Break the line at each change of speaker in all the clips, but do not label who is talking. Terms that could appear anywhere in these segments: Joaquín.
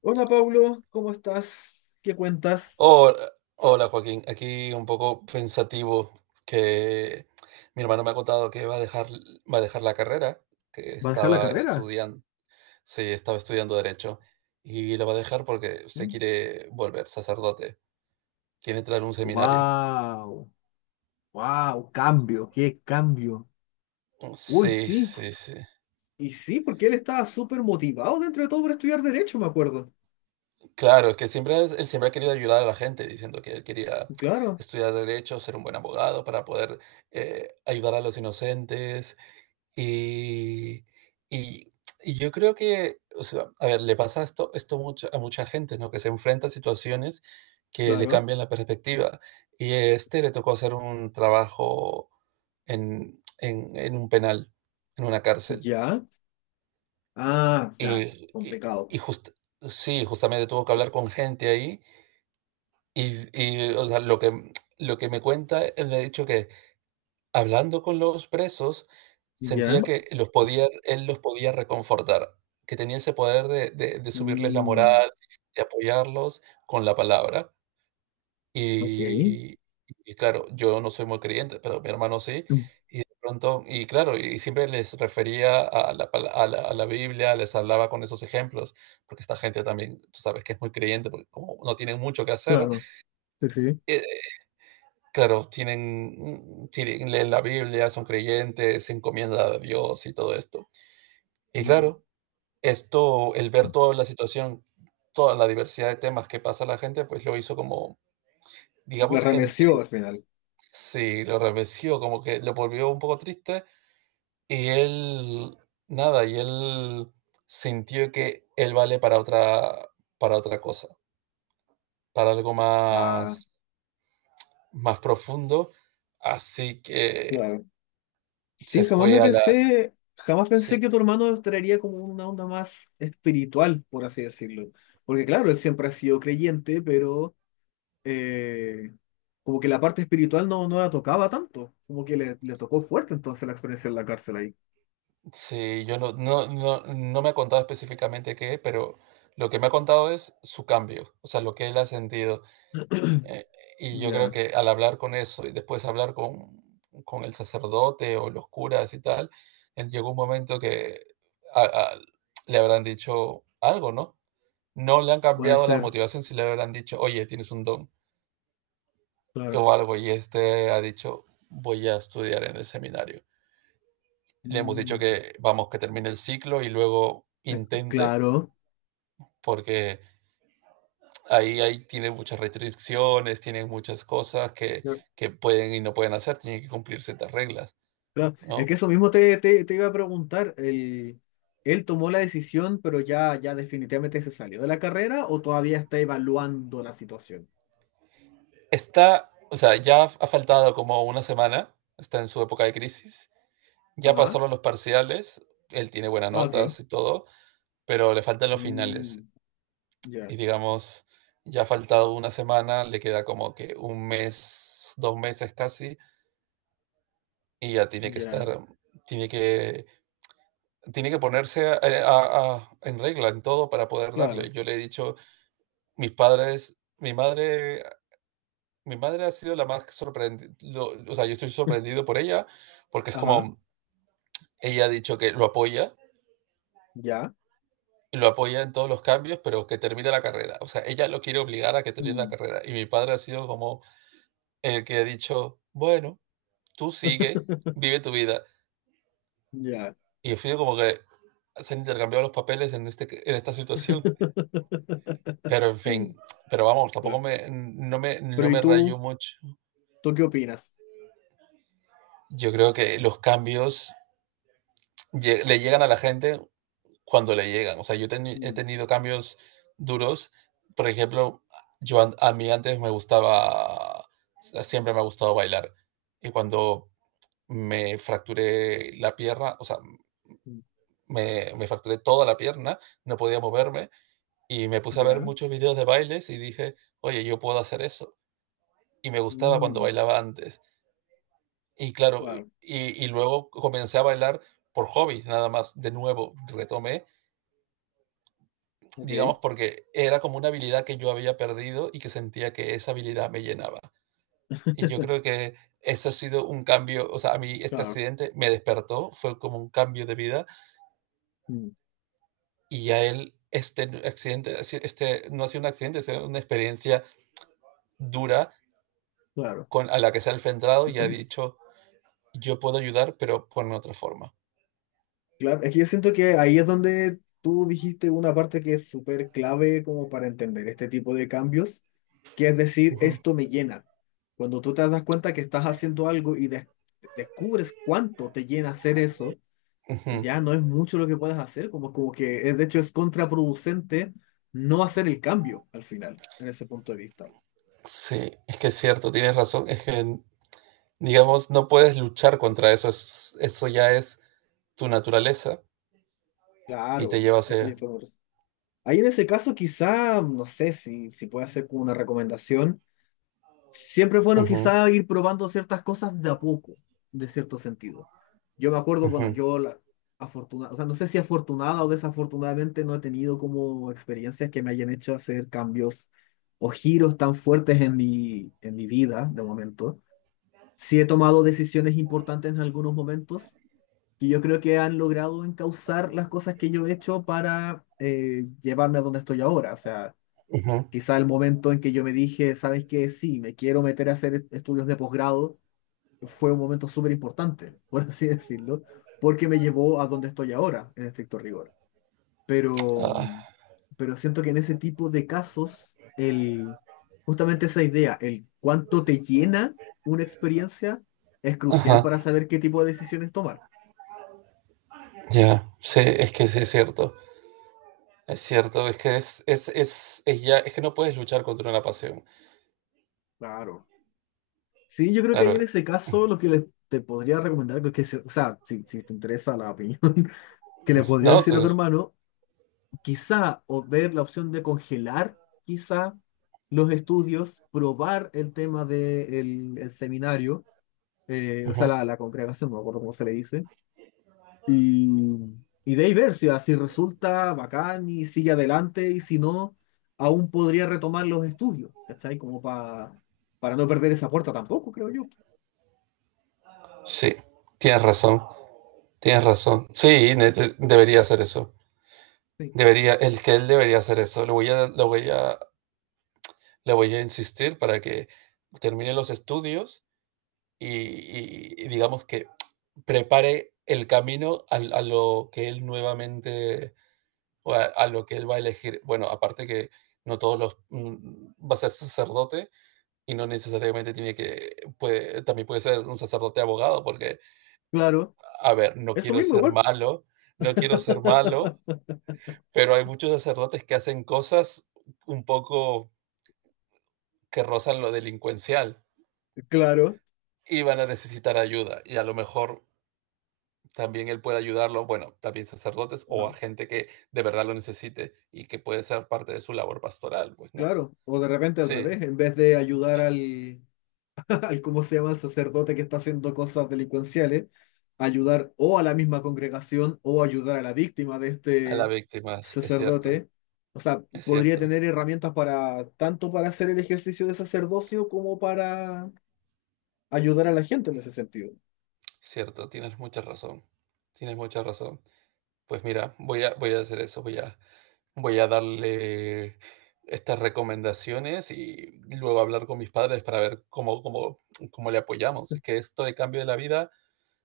Hola Pablo, ¿cómo estás? ¿Qué cuentas?
Hola, hola Joaquín, aquí un poco pensativo que mi hermano me ha contado que va a dejar la carrera que
¿Vas a dejar la
estaba
carrera?
estudiando. Sí, estaba estudiando Derecho y la va a dejar porque se quiere volver sacerdote, quiere entrar a un seminario.
¡Wow! ¡Wow! ¡Cambio! ¡Qué cambio! Uy,
Sí,
sí,
sí, sí.
y sí, porque él estaba súper motivado dentro de todo por estudiar Derecho, me acuerdo.
Claro, es que siempre, él siempre ha querido ayudar a la gente, diciendo que él quería
Claro,
estudiar derecho, ser un buen abogado para poder ayudar a los inocentes. Y y y yo creo que, o sea, a ver, le pasa esto mucho a mucha gente, ¿no? Que se enfrenta a situaciones que le
claro.
cambian la perspectiva. Y a este le tocó hacer un trabajo en un penal, en una cárcel.
Ya. Ah, o sea, complicado.
Y just Sí, justamente tuvo que hablar con gente ahí, o sea, lo que me cuenta, él me ha dicho que hablando con los presos,
Ya.
sentía que los podía él los podía reconfortar, que tenía ese poder de subirles la
Mm,
moral, de apoyarlos con la palabra.
ok.
Y y claro, yo no soy muy creyente, pero mi hermano sí,
Mm,
y de pronto y claro, y siempre les refería a la pala a la Biblia, les hablaba con esos ejemplos, porque esta gente también, tú sabes que es muy creyente, porque como no tienen mucho que hacer,
claro, sí, sí.
eh, claro, tienen, tienen, leen la Biblia, son creyentes, se encomiendan a Dios y todo esto. Y
Mm,
claro, esto, el ver toda la situación, toda la diversidad de temas que pasa la gente, pues lo hizo como,
la
digamos que
remeció al final.
sí, lo remeció, como que lo volvió un poco triste y él, nada, y él sintió que él vale para otra cosa, para algo
Ah,
más, más profundo, así que
claro. Sí,
se
jamás me
fue a la...
pensé, jamás pensé
sí.
que tu hermano estaría como una onda más espiritual, por así decirlo. Porque claro, él siempre ha sido creyente, pero eh, como que la parte espiritual no, no la tocaba tanto, como que le tocó fuerte entonces la experiencia en la cárcel ahí.
Sí, yo no me ha contado específicamente qué, pero lo que me ha contado es su cambio, o sea, lo que él ha sentido. Eh, y yo creo
Ya,
que al hablar con eso y después hablar con el sacerdote o los curas y tal, él llegó un momento que a- a- le habrán dicho algo, ¿no? No le han
puede
cambiado la
ser,
motivación si le habrán dicho, oye, tienes un don
claro.
o algo, y este ha dicho, voy a estudiar en el seminario. Le hemos dicho
Mm,
que vamos, que termine el ciclo y luego
es-
intente.
claro.
Porque ahí tiene muchas restricciones, tiene muchas cosas que pueden y no pueden hacer, tienen que cumplir ciertas reglas,
Claro, es
¿no?
que eso mismo te iba a preguntar, el, ¿él tomó la decisión pero ya definitivamente se salió de la carrera o todavía está evaluando la situación?
Está, o sea, ya ha faltado como una semana, está en su época de crisis, ya
Ajá.
pasaron los parciales, él tiene buenas
Ah, ok.
notas y todo, pero le faltan los
Mm,
finales.
ya,
Y digamos, ya ha faltado una semana, le queda como que un mes, dos meses casi, y ya tiene que estar,
ya.
tiene que tiene que ponerse en regla en todo para poder darle.
Claro.
Yo le he dicho, mis padres, mi madre ha sido la más sorprendida, o sea, yo estoy sorprendido por ella, porque es
Ajá.
como, ella ha dicho que lo apoya,
Ya.
y lo apoya en todos los cambios, pero que termine la carrera. O sea, ella lo quiere obligar a que termine la
Mm,
carrera. Y mi padre ha sido como el que ha dicho, bueno, tú sigue, vive tu vida.
ya.
Y he sido como que se han intercambiado los papeles en, este, en esta situación. Pero en fin, pero vamos,
Ya.
tampoco
Pero
no
¿y
me
tú?
rayo mucho.
¿Tú qué opinas?
Yo creo que los cambios le llegan a la gente cuando le llegan. O sea, he
Mm,
tenido cambios duros. Por ejemplo, a mí antes me gustaba, o sea, siempre me ha gustado bailar. Y cuando me fracturé la pierna, o sea,
mm,
me fracturé toda la pierna, no podía moverme y me puse a ver
ya.
muchos videos de bailes y dije, oye, yo puedo hacer eso. Y me gustaba cuando
Mm,
bailaba antes. Y claro,
claro.
y luego comencé a bailar por hobby, nada más, de nuevo, retomé,
Ok.
digamos, porque era como una habilidad que yo había perdido y que sentía que esa habilidad me llenaba. Y yo creo que eso ha sido un cambio, o sea, a mí este
Claro.
accidente me despertó, fue como un cambio de vida
Mm,
y a él este accidente, este no ha sido un accidente, ha sido una experiencia dura
claro.
con, a la que se ha enfrentado y ha dicho, yo puedo ayudar, pero con otra forma.
Claro, es que yo siento que ahí es donde tú dijiste una parte que es súper clave como para entender este tipo de cambios, que es
Uh
decir,
-huh.
esto me llena. Cuando tú te das cuenta que estás haciendo algo y descubres cuánto te llena hacer eso,
Uh -huh.
ya no es mucho lo que puedes hacer, como que es, de hecho es contraproducente no hacer el cambio al final, en ese punto de vista.
Sí, es que es cierto, tienes razón. Es que, digamos, no puedes luchar contra eso. Eso ya es tu naturaleza y te
Claro,
lleva
eso es
hacia...
todo. Ahí en ese caso quizá, no sé si puede hacer como una recomendación. Siempre es bueno
Ujú,
quizá ir probando ciertas cosas de a poco, de cierto sentido. Yo me acuerdo, bueno,
ujú,
yo la afortunada, o sea, no sé si afortunada o desafortunadamente no he tenido como experiencias que me hayan hecho hacer cambios o giros tan fuertes en en mi vida de momento. Sí he tomado decisiones importantes en algunos momentos que yo creo que han logrado encauzar las cosas que yo he hecho para llevarme a donde estoy ahora. O sea,
ujú.
quizá el momento en que yo me dije, ¿sabes qué? Sí, me quiero meter a hacer estudios de posgrado, fue un momento súper importante, por así decirlo, porque me llevó a donde estoy ahora, en estricto rigor. Pero,
Ah,
pero siento que en ese tipo de casos, el, justamente esa idea, el cuánto te llena una experiencia, es crucial
ajá,
para saber qué tipo de decisiones tomar.
ya. Sí, es que sí es cierto. Es cierto, es que es ya, es que no puedes luchar contra una pasión.
Claro. Sí, yo creo que ahí en
Claro,
ese caso lo que te podría recomendar, o sea, si te interesa la opinión que le podría
no,
decir a tu hermano quizá, o ver la opción de congelar, quizá, los estudios, probar el tema del seminario, o sea,
ujú.
la congregación, no me acuerdo cómo se le dice, y, y de ahí ver si así resulta bacán y sigue adelante, y si no, aún podría retomar los estudios, ¿cachai? Para no perder esa puerta tampoco, creo yo.
Sí, tienes razón, tienes razón. Sí, debería hacer eso.
Sí.
Debería, el que él debería hacer eso. Lo voy a le voy a insistir para que termine los estudios y, y digamos que prepare el camino a, lo que él nuevamente, o a lo que él va a elegir. Bueno, aparte que no todos los va a ser sacerdote y no necesariamente tiene que, también puede ser un sacerdote abogado, porque,
Claro,
a ver, no
eso
quiero
mismo
ser
igual.
malo, no quiero ser malo, pero hay muchos sacerdotes que hacen cosas un poco que rozan lo delincuencial.
Claro,
Y van a necesitar ayuda y a lo mejor también él puede ayudarlo, bueno, también sacerdotes o a
ajá,
gente que de verdad lo necesite y que puede ser parte de su labor pastoral, pues, ¿no?
claro. O de repente al
Sí,
revés, en vez de ayudar al, al cómo se llama el sacerdote que está haciendo cosas delincuenciales, ayudar o a la misma congregación o ayudar a la víctima de
a las
este
víctimas,
sacerdote. O sea,
es
podría
cierto,
tener herramientas para tanto para hacer el ejercicio de sacerdocio como para ayudar a la gente en ese sentido.
cierto, tienes mucha razón, tienes mucha razón. Pues mira, voy a hacer eso, voy a darle estas recomendaciones y luego hablar con mis padres para ver cómo le apoyamos. Es que esto de cambio de la vida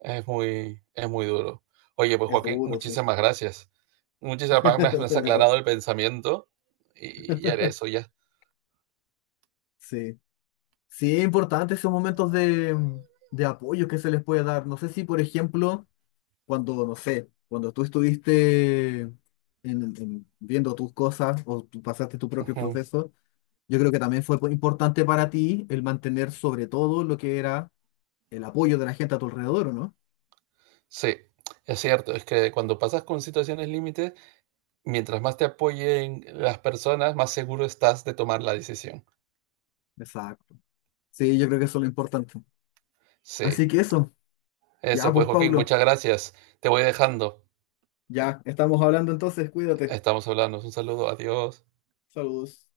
es muy, es muy duro. Oye, pues
Es
Joaquín,
duro, sí.
muchísimas gracias. Muchísimas gracias, me has
De nada.
aclarado el pensamiento y ya era eso, ya.
Sí. Sí, es importante esos momentos de apoyo que se les puede dar. No sé si, por ejemplo, cuando, no sé, cuando tú estuviste viendo tus cosas o tú pasaste tu propio
Ujú.
proceso, yo creo que también fue importante para ti el mantener sobre todo lo que era el apoyo de la gente a tu alrededor, ¿o no?
Sí, es cierto, es que cuando pasas con situaciones límites, mientras más te apoyen las personas, más seguro estás de tomar la decisión.
Exacto. Sí, yo creo que eso es lo importante.
Sí,
Así que eso, ya
eso pues
pues,
Joaquín,
Pablo,
muchas gracias. Te voy dejando.
ya estamos hablando entonces, cuídate.
Estamos hablando. Un saludo, adiós.
Saludos.